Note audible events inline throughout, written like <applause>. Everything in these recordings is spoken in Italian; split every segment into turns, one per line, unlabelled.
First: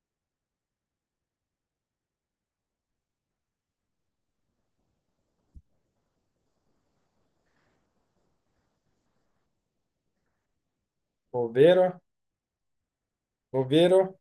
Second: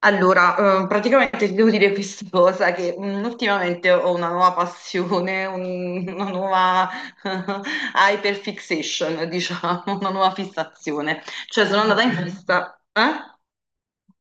Allora, praticamente ti devo dire questa <laughs> cosa, che ultimamente ho una nuova passione, una nuova <laughs> hyperfixation, diciamo, una nuova fissazione. Cioè, sono
Ovvero?
andata in festa, eh?
Ovvero?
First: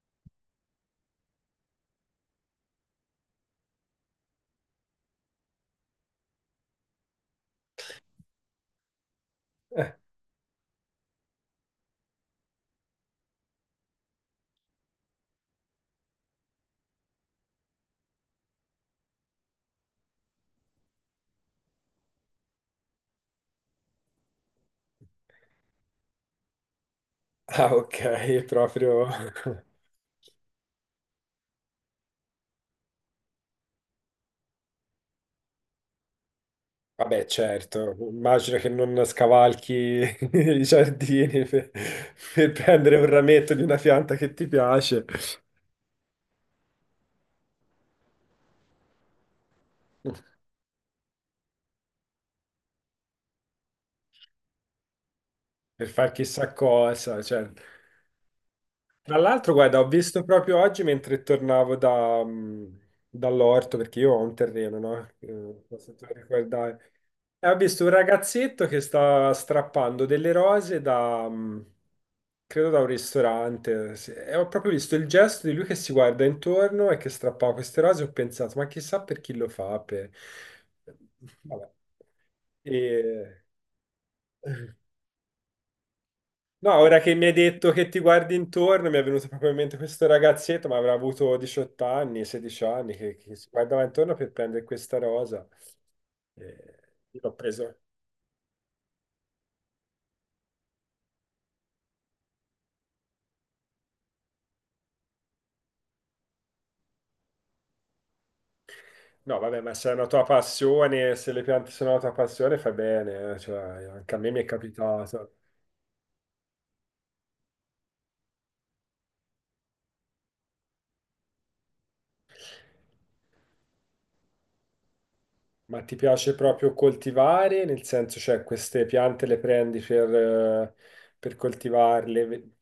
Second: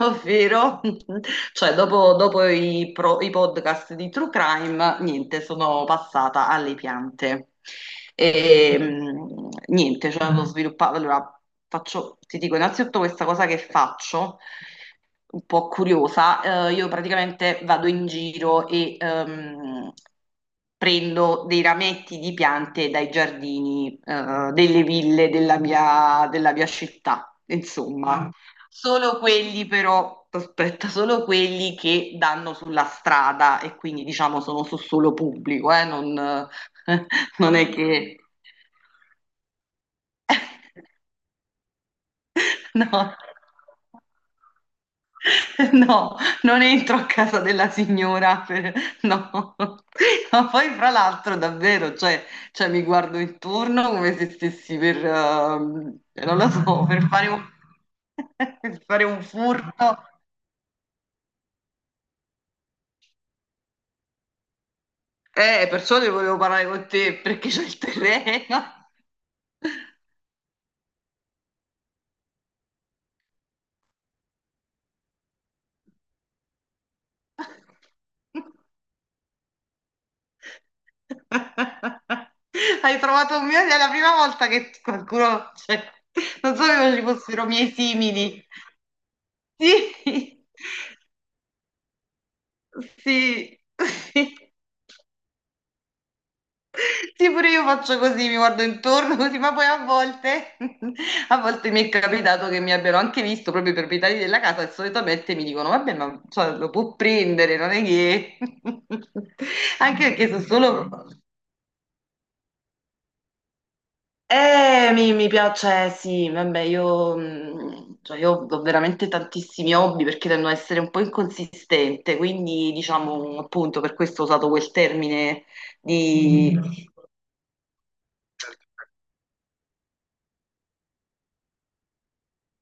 Ovvero, <laughs> cioè, dopo i podcast di True Crime, niente, sono passata alle piante. E,
Eh,
niente, cioè, ho sviluppato. Allora, faccio, ti dico innanzitutto questa cosa che faccio, un po' curiosa. Io praticamente vado in giro e prendo dei rametti di piante dai giardini, delle ville della mia città,
Ah, ok,
insomma. Ah,
proprio...
solo quelli
<laughs>
però, aspetta, solo quelli che danno sulla strada e quindi diciamo sono su solo pubblico, non,
Vabbè,
<laughs> non è
certo,
che.
immagino che non scavalchi <laughs> i giardini per prendere un
No.
rametto di una pianta che ti piace,
<laughs> No, non entro a casa della signora, no. <laughs> Ma poi fra l'altro davvero, cioè, mi guardo intorno come se stessi per,
per far
non lo
chissà
so,
cosa. Cioè.
<laughs> per fare
Tra
un
l'altro, guarda, ho
furto.
visto proprio oggi mentre tornavo dall'orto, perché io ho un terreno, no? Non so se
Perciò
tu
ne volevo parlare
ricordavi.
con te
E
perché
ho
c'è il
visto un ragazzetto che
terreno.
sta strappando delle rose credo da un ristorante, sì. E ho proprio visto il gesto di lui che si guarda intorno e che strappava queste rose, ho pensato, ma chissà per chi lo fa, per... Vabbè.
<laughs> Hai trovato
E-
un mio, è la prima volta che qualcuno, cioè, non
No,
sapevo
ora
ci
che mi hai
fossero miei
detto che ti guardi
simili.
intorno, mi è venuto proprio in mente questo
Sì,
ragazzetto, ma avrà avuto 18 anni, 16 anni, che si
sì,
guardava intorno per
sì.
prendere questa rosa. E io
Sì,
l'ho
pure io
preso.
faccio così, mi guardo intorno così, ma poi a volte, <laughs> a volte mi è capitato che mi abbiano anche visto proprio i proprietari della casa e solitamente mi dicono, vabbè, ma cioè, lo può prendere, non è che. <laughs>
No, vabbè, ma se è una
Anche
tua
perché sono solo.
passione, se le piante sono una tua passione, fai bene, cioè, anche a me mi è
Mi
capitato.
piace, cioè, sì, vabbè, cioè, io ho veramente tantissimi hobby perché tendo ad essere un po' inconsistente, quindi diciamo appunto per questo ho usato quel termine
Ma ti piace
di,
proprio coltivare, nel senso, cioè, queste piante le prendi per coltivarle?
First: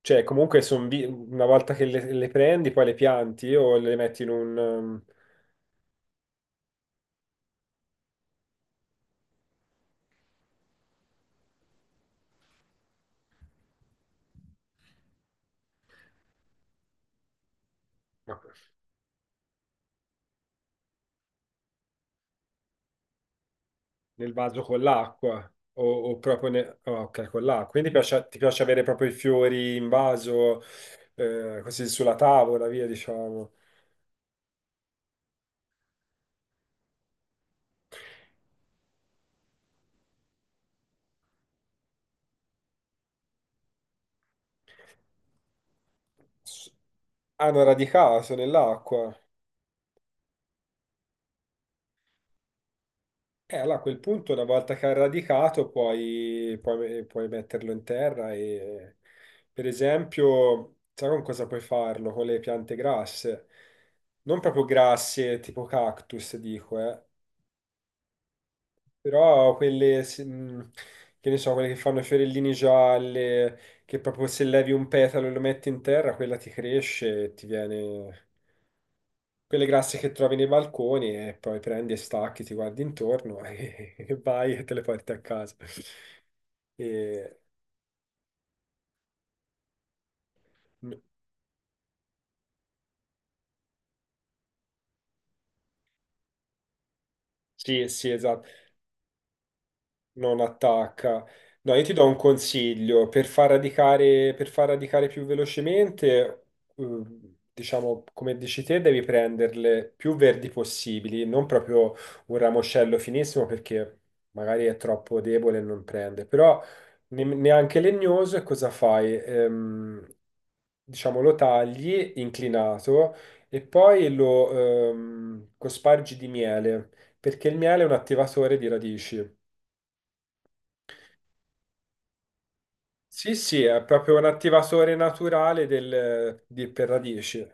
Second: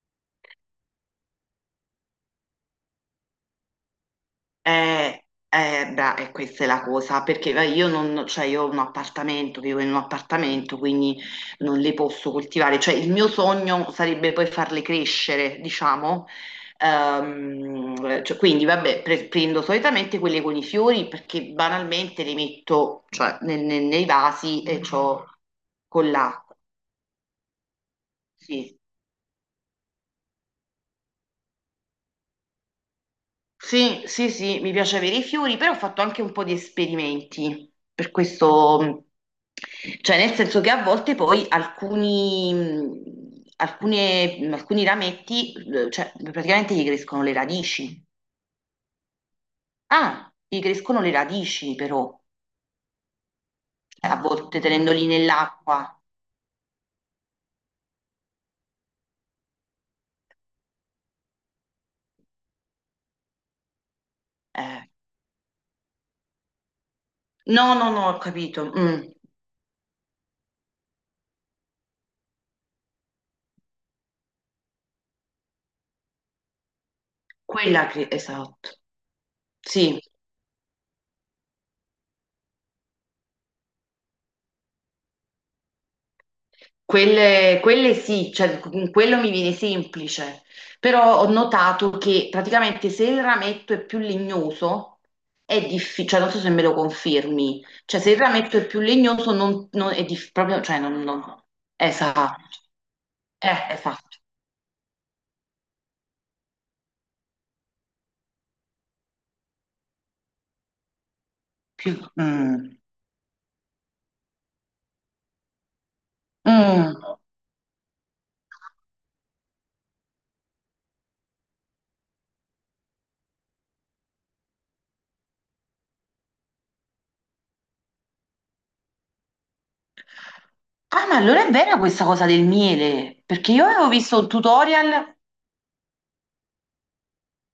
Cioè, comunque, una volta che le prendi, poi le pianti o le metti in un...
E questa è la cosa, perché io non, cioè io ho un appartamento, vivo in un appartamento, quindi non le posso coltivare. Cioè, il mio sogno sarebbe poi farle crescere, diciamo. Cioè,
ehm,
quindi, vabbè, prendo solitamente quelle con i fiori perché banalmente le metto, cioè, nei
Nel vaso
vasi
con
e c'ho
l'acqua o,
con
o proprio
l'acqua.
oh, ok, con l'acqua. Quindi ti piace
Sì.
avere proprio i fiori in vaso, così sulla tavola, via, diciamo.
Sì, sì, sì, mi piace avere i fiori, però ho fatto anche un po' di esperimenti, per questo, cioè nel senso che a volte poi alcuni rametti, cioè
S-
praticamente gli crescono le
Hanno
radici.
radicato nell'acqua.
Ah, gli crescono le radici però,
E allora a quel
a
punto, una
volte
volta che ha
tenendoli
radicato,
nell'acqua.
puoi metterlo in terra e, per esempio, sai con cosa puoi farlo? Con le piante grasse. Non proprio
Eh.
grasse, tipo cactus, dico, eh.
No, no, no, ho capito.
Però quelle, che ne so, quelle che fanno i fiorellini gialle, che proprio se levi un petalo e lo metti in terra, quella ti cresce e ti
Quella che,
viene...
esatto,
Quelle
sì.
grasse che trovi nei balconi e poi prendi e stacchi, ti guardi intorno e, <laughs> e vai e te le porti a casa. E-
Quelle sì, cioè con quello mi viene semplice,
mm,
però ho notato che praticamente se il rametto è più legnoso è difficile, cioè non so se me lo confermi,
Sì,
cioè
sì,
se il
esatto.
rametto è più legnoso non è
Non
proprio, cioè
attacca. No, io ti do un
esatto,
consiglio
esatto,
per far radicare più velocemente, eh, diciamo, come dici te, devi prenderle più verdi possibili, non
più.
proprio un
mm.
ramoscello finissimo perché magari è troppo debole e non prende, però
Mm.
neanche legnoso. E cosa fai? Diciamo, lo tagli inclinato e poi lo cospargi di miele, perché il miele è un attivatore di radici.
Ah, ma allora è vera questa cosa del miele,
Sì,
perché
sì,
io
è
avevo
proprio
visto
un
un
attivatore
tutorial.
naturale del, di, per radici.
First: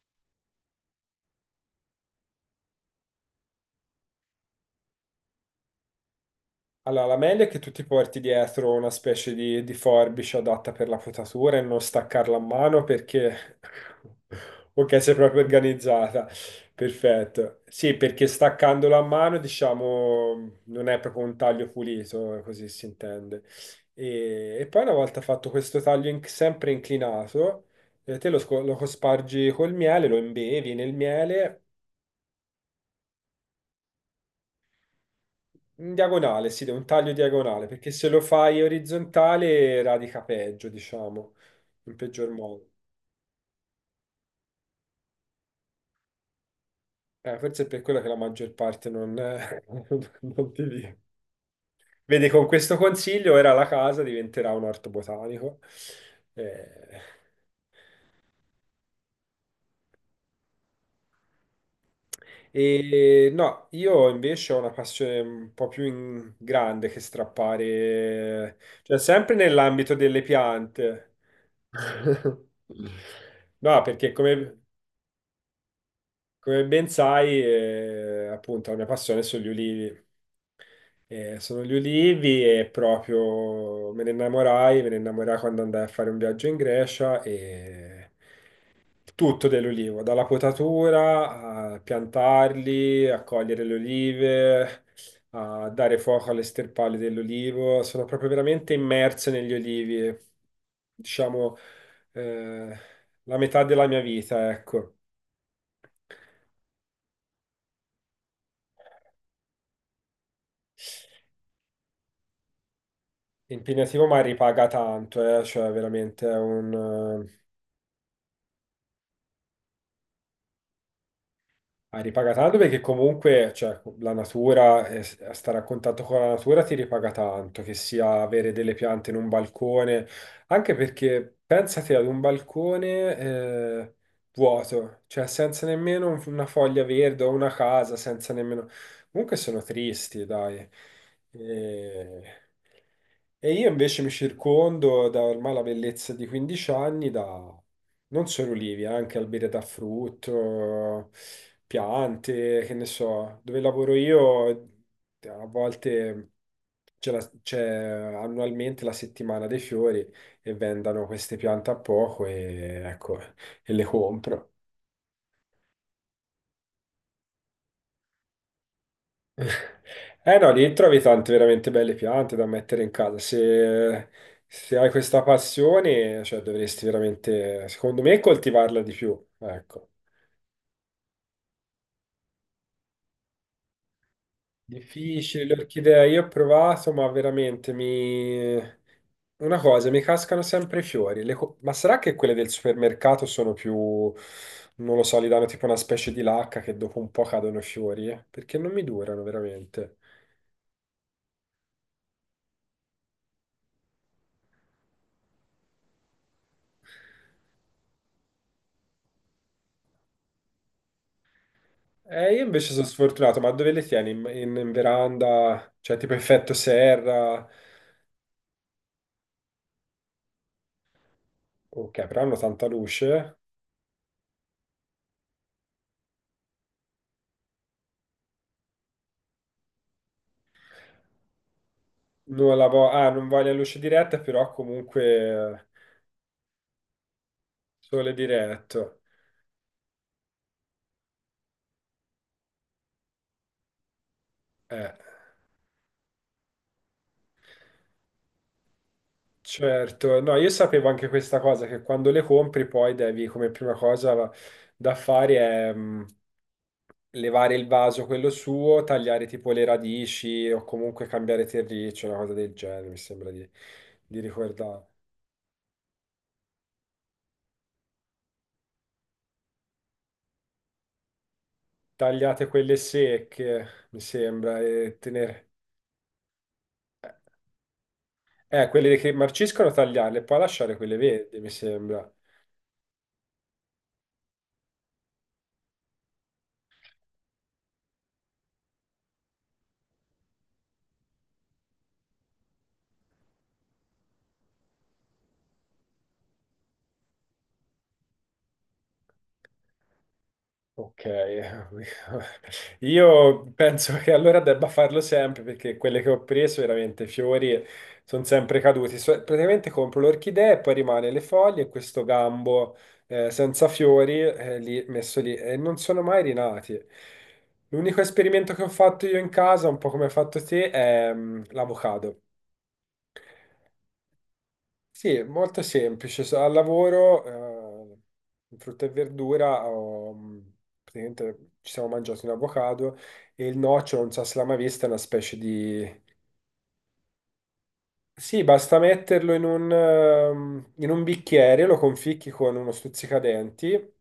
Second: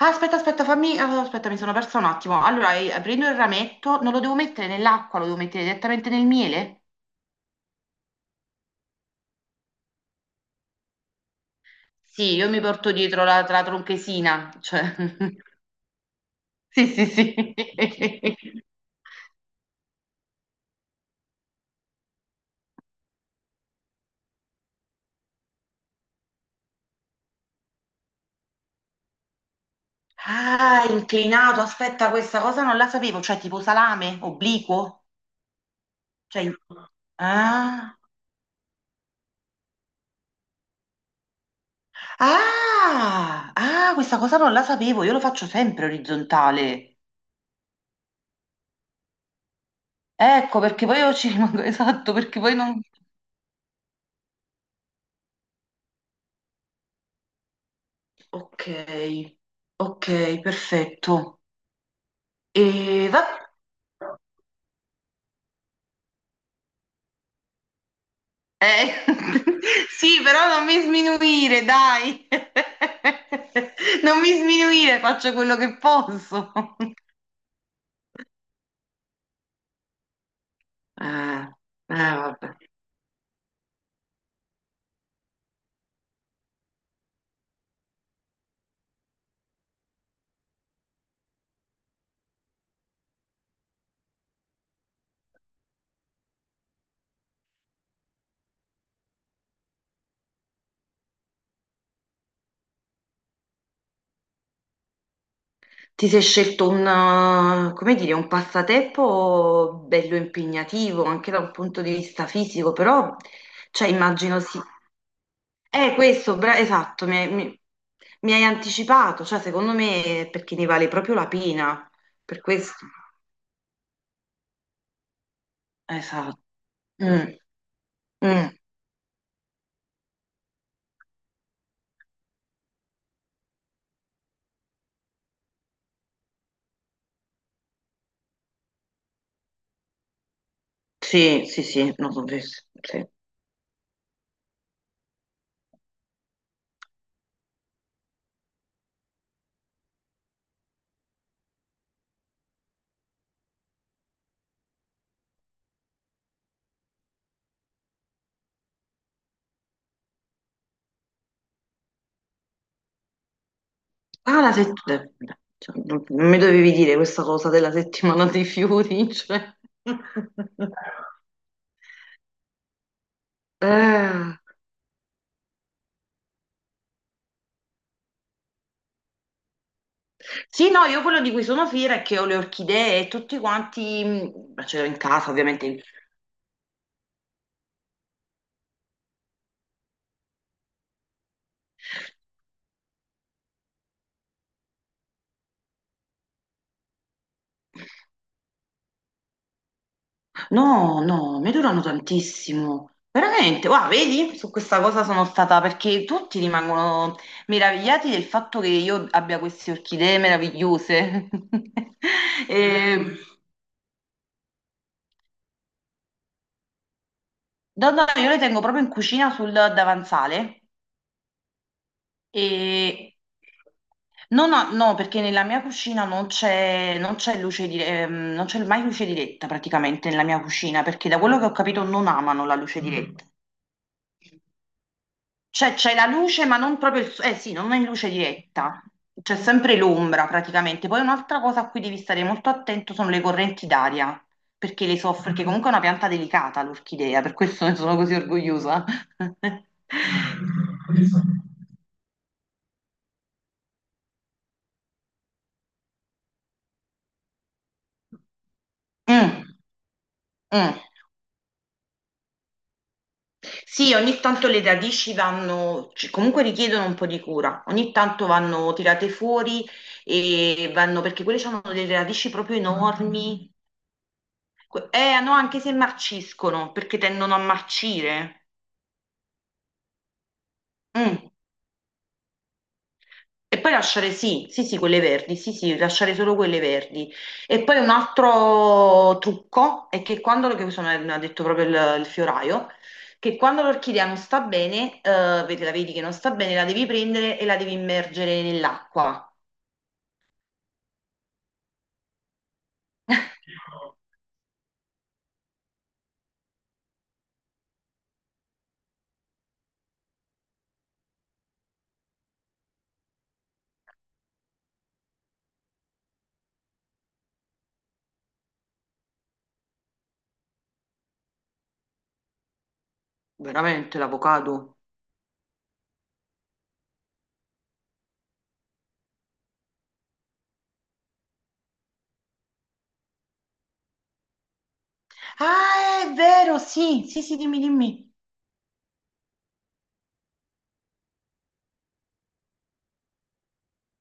Ah, aspetta, aspetta, fammi. Aspetta, mi sono persa un attimo. Allora, prendo il rametto, non lo devo mettere nell'acqua, lo devo mettere direttamente nel miele?
Allora, la meglio è che tu ti porti dietro una specie di forbice adatta per la potatura e non
Sì,
staccarla a
io mi
mano
porto dietro la,
perché...
la tronchesina,
<laughs>
cioè.
Ok, sei proprio
<laughs>
organizzata.
Sì, sì, sì.
Perfetto. Sì, perché staccandola a mano, diciamo, non è proprio un taglio pulito, così si intende. E poi una volta fatto questo taglio sempre inclinato, lo cospargi col miele, lo
<laughs>
imbevi
Ah,
nel miele.
inclinato, aspetta, questa cosa non la sapevo, cioè tipo salame, obliquo,
In
cioè,
diagonale, sì, un taglio diagonale, perché
ah,
se lo fai orizzontale radica peggio, diciamo, in peggior modo.
ah, ah, questa cosa non la sapevo, io lo faccio sempre orizzontale.
Forse è per quello che la maggior parte non, <laughs> non
Ecco,
ti
perché
dice.
poi io ci rimango, <laughs> esatto,
Vedi,
perché
con
poi
questo
non.
consiglio era la casa diventerà un orto botanico. Eh,
Ok, ok, perfetto. E va,
E no, io invece ho una passione un po' più grande che strappare,
eh,
cioè sempre nell'ambito
<laughs> sì,
delle
però non mi
piante.
sminuire, dai. <laughs>
<laughs> No, perché
Non mi
come,
sminuire, faccio quello che posso.
Come ben
<laughs>
sai, appunto, la mia passione sono gli ulivi.
Eh,
Sono gli ulivi
vabbè.
e proprio me ne innamorai quando andai a fare un viaggio in Grecia e tutto dell'ulivo, dalla potatura a piantarli, a cogliere le olive, a dare fuoco alle sterpali dell'olivo. Sono proprio veramente immerso negli olivi, e, diciamo, eh, la metà della mia vita, ecco.
Ti sei scelto un, come dire, un passatempo bello impegnativo anche da un punto di vista fisico, però cioè,
Impegnativo, ma
immagino sì.
ripaga tanto, cioè, veramente è
Questo,
un...
esatto, mi,
eh,
mi- mi hai anticipato, cioè secondo me è perché ne vale proprio la pena,
Ripaga
per
tanto perché
questo.
comunque, cioè, la natura, stare a contatto con la
Esatto.
natura ti ripaga
Mm,
tanto, che sia avere
mm.
delle piante in un balcone, anche perché pensate ad un balcone, vuoto, cioè senza nemmeno una foglia verde o una casa, senza nemmeno... Comunque sono tristi, dai.
Sì, sì, sì, no, sono
E...
felice, sì.
E io invece mi circondo da ormai la bellezza di 15 anni da non solo olivi, anche alberi da frutto, piante, che ne so. Dove lavoro io, a volte c'è annualmente la settimana dei fiori e vendano queste piante a poco e, ecco, e le
Ah,
compro.
la settimana, non mi dovevi dire questa cosa della settimana dei fiori, cioè.
Eh no,
<laughs>
lì trovi tante veramente belle piante da mettere in casa. Se,
Eh.
se hai questa passione, cioè, dovresti veramente, secondo me, coltivarla di più. Ecco.
Sì, no, io quello di cui sono fiera è che ho le orchidee e tutti quanti, ce l'ho in casa
Difficile,
ovviamente.
l'orchidea, io ho provato, ma veramente mi... Una cosa, mi cascano sempre i fiori. Ma sarà che quelle del supermercato sono più, non lo so, gli danno tipo una specie di lacca che dopo un po' cadono i fiori? Eh? Perché non mi durano veramente.
No, no, mi durano tantissimo. Veramente, guarda, vedi? Su questa cosa sono stata perché tutti rimangono meravigliati del fatto che io abbia queste orchidee meravigliose. <laughs>
Io
Mm.
invece sono
E,
sfortunato, ma dove le tieni? In veranda? Cioè tipo effetto serra?
no, no, io le tengo proprio in cucina sul davanzale
Ok, però hanno tanta
e
luce.
no, no, no, perché nella mia cucina non c'è mai luce diretta praticamente nella mia cucina, perché da quello che ho capito non amano la
Non la
luce
vo- ah,
diretta.
Non voglio luce diretta, però comunque
Cioè, c'è la luce, ma non proprio il. Eh sì, non è in luce
sole
diretta.
diretto.
C'è sempre l'ombra praticamente. Poi un'altra cosa a cui devi stare molto attento sono le correnti d'aria, perché
Eh.
le soffre, perché comunque è una pianta delicata l'orchidea, per questo ne sono così orgogliosa.
Certo, no, io sapevo anche questa
<laughs>
cosa, che quando le compri poi devi, come prima cosa da fare è levare il vaso, quello suo, tagliare tipo
Mm,
le radici o
mm.
comunque cambiare terriccio, una cosa del genere, mi sembra di,
Sì, ogni
di
tanto le
ricordare.
radici vanno, comunque richiedono un po' di cura, ogni tanto vanno tirate fuori e vanno, perché quelle hanno delle radici
Tagliate
proprio
quelle
enormi.
secche, mi sembra, e
No,
tenere...
anche se marciscono, perché tendono a marcire.
Quelle che marciscono tagliarle, poi lasciare quelle
Mm.
verdi, mi sembra.
E poi lasciare, sì, sì, sì, quelle verdi, sì, sì, lasciare solo quelle verdi. E poi un altro trucco è che quando, che questo me l'ha detto proprio il fioraio, che quando l'orchidea non sta bene, vedi, la vedi che non sta bene, la devi prendere e la devi immergere nell'acqua.
Ok, <laughs> io penso che
<laughs>
allora debba farlo sempre perché quelle che ho preso veramente fiori sono sempre caduti. Praticamente compro l'orchidea e poi rimane le foglie e questo gambo senza fiori messo lì e non sono mai rinati. L'unico esperimento che ho fatto io in casa, un po' come hai fatto te, è l'avocado.
Veramente, l'avocado.
Sì, è molto semplice. Al lavoro, eh, in frutta e verdura, praticamente ci siamo mangiati un avocado e il nocciolo, non so se l'ha mai vista, è una specie di...
Ah, è vero, sì, sì, sì, dimmi, dimmi.
Sì, basta metterlo in un bicchiere, lo conficchi con uno stuzzicadenti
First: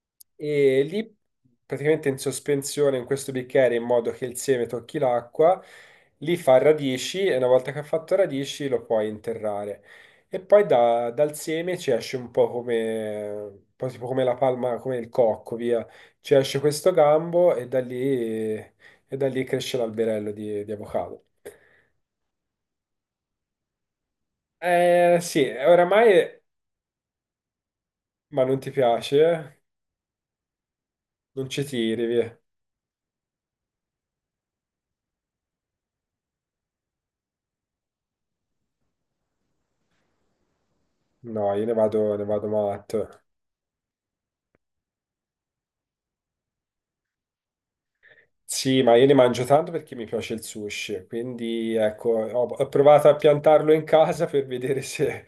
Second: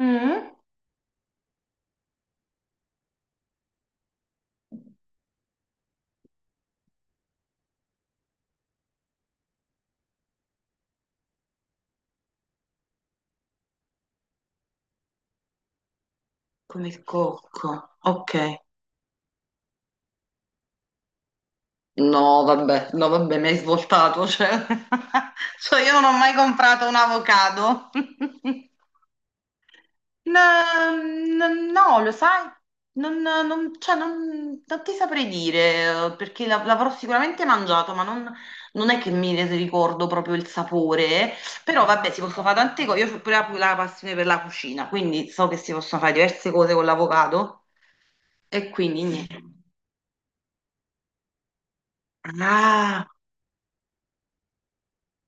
Mm?
e lì praticamente in sospensione in questo bicchiere in modo che il seme tocchi l'acqua, lì fa radici e una volta che ha fatto radici lo puoi interrare. E poi dal seme ci esce un po' come, un po' tipo come la palma, come il cocco, via. Ci esce
Come
questo
il
gambo e da lì,
cocco, ok.
e da lì cresce l'alberello di avocado.
No, vabbè, no, vabbè, mi hai svoltato, cioè,
Eh sì,
<laughs> cioè io non ho mai
oramai,
comprato un avocado. <laughs>
ma non ti piace?
No, no,
Non ci
no,
tiri,
lo
via.
sai, cioè, non ti saprei dire, perché l'avrò sicuramente mangiato, ma non è che mi ne ricordo proprio il sapore,
No, io
però vabbè, si
ne
possono
vado
fare tante cose,
matto.
io ho pure la passione per la cucina, quindi so che si possono fare diverse cose con l'avocado, e
Sì, ma
quindi
io ne
niente.
mangio tanto perché mi piace il sushi, quindi ecco, ho
Ah!
provato a piantarlo in casa per vedere <laughs> se,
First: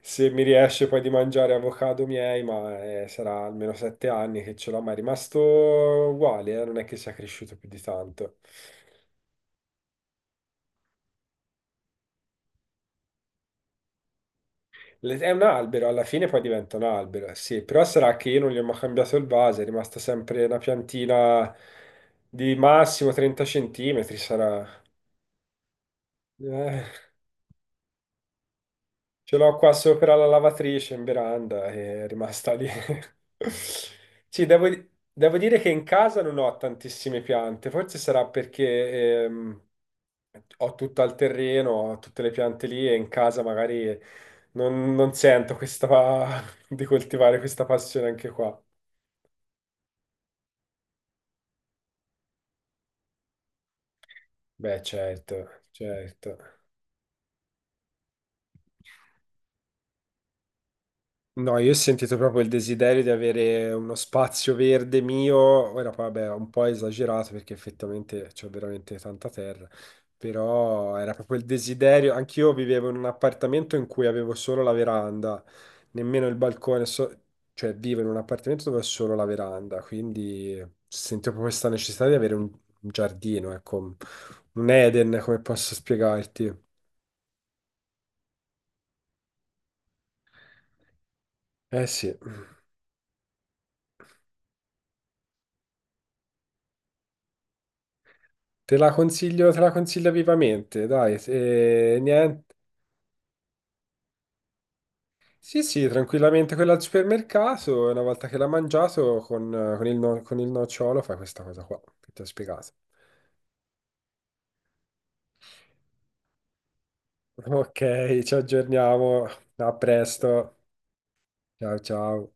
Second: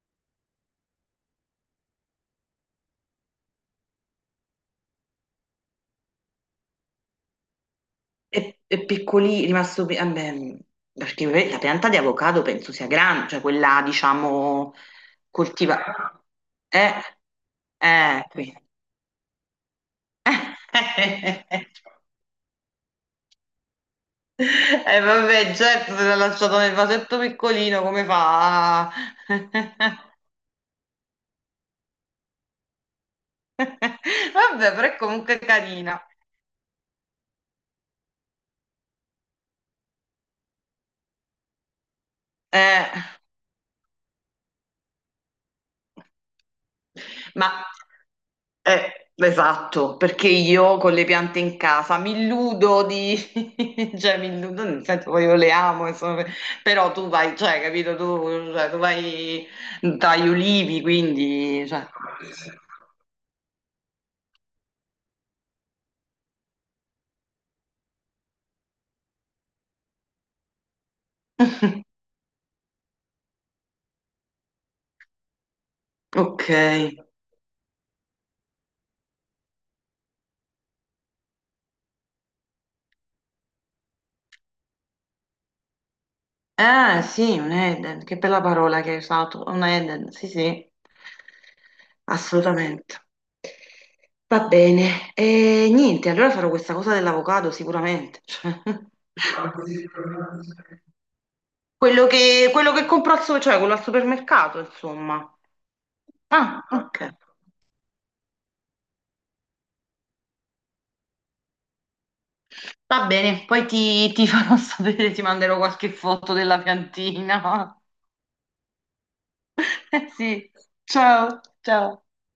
se mi riesce poi di mangiare avocado miei, ma sarà almeno 7 anni che ce l'ho, ma è rimasto uguale, non è che sia cresciuto più di tanto.
È rimasto, vabbè, perché la pianta di avocado penso sia grande, cioè quella, diciamo,
È un albero, alla
coltivata.
fine poi diventa un
Eh,
albero, sì, però sarà che io non
qui.
gli ho mai cambiato il vaso, è rimasta sempre una piantina
<laughs>
di massimo 30 centimetri, sarà...
Vabbè, certo, se l'ha lasciato nel
Eh,
vasetto piccolino, come fa?
Ce l'ho qua
<laughs>
sopra la lavatrice in veranda e è rimasta lì. <laughs> Sì, devo,
Vabbè, però è
devo
comunque
dire che in
carina.
casa non ho tantissime piante, forse sarà perché ho tutto al terreno, ho tutte le piante lì
Eh,
e in casa magari non sento questa, <laughs> di coltivare questa
ma.
passione anche qua.
Esatto, perché io con le piante in casa mi illudo di, <laughs> cioè mi illudo,
Beh,
nel senso poi io le
certo,
amo, insomma,
certo.
però tu vai, cioè, capito, tu, cioè, tu vai dagli ulivi,
No,
quindi.
io ho
Cioè.
sentito proprio il desiderio di avere uno spazio verde mio. Ora, poi, vabbè, ho un po' esagerato perché effettivamente c'ho veramente tanta terra, però era proprio il
<laughs>
desiderio. Anch'io vivevo in un appartamento in cui avevo solo la veranda, nemmeno il
Ok.
balcone, cioè vivo in un appartamento dove ho solo la veranda, quindi sento proprio questa necessità di avere un giardino, ecco, un Eden, come posso spiegarti?
Ah, sì, un Eden, che bella parola che hai usato, un Eden, sì, sì,
Eh sì.
assolutamente. Va bene, e niente, allora farò questa cosa dell'avocado sicuramente. <laughs> Cioè.
Te la consiglio vivamente, dai,
quello che,
niente.
quello che compro cioè, quello al supermercato, insomma.
Sì, sì, tranquillamente
Ah,
quella al
ok.
supermercato, e una volta che l'ha mangiato con il no- con il nocciolo fai questa cosa qua, che ti ho spiegato.
Va bene, poi ti farò <laughs> sapere, ti manderò qualche foto della piantina. <laughs>
Ok, ci aggiorniamo, a
Eh sì,
presto,
ciao,
ciao
ciao.
ciao.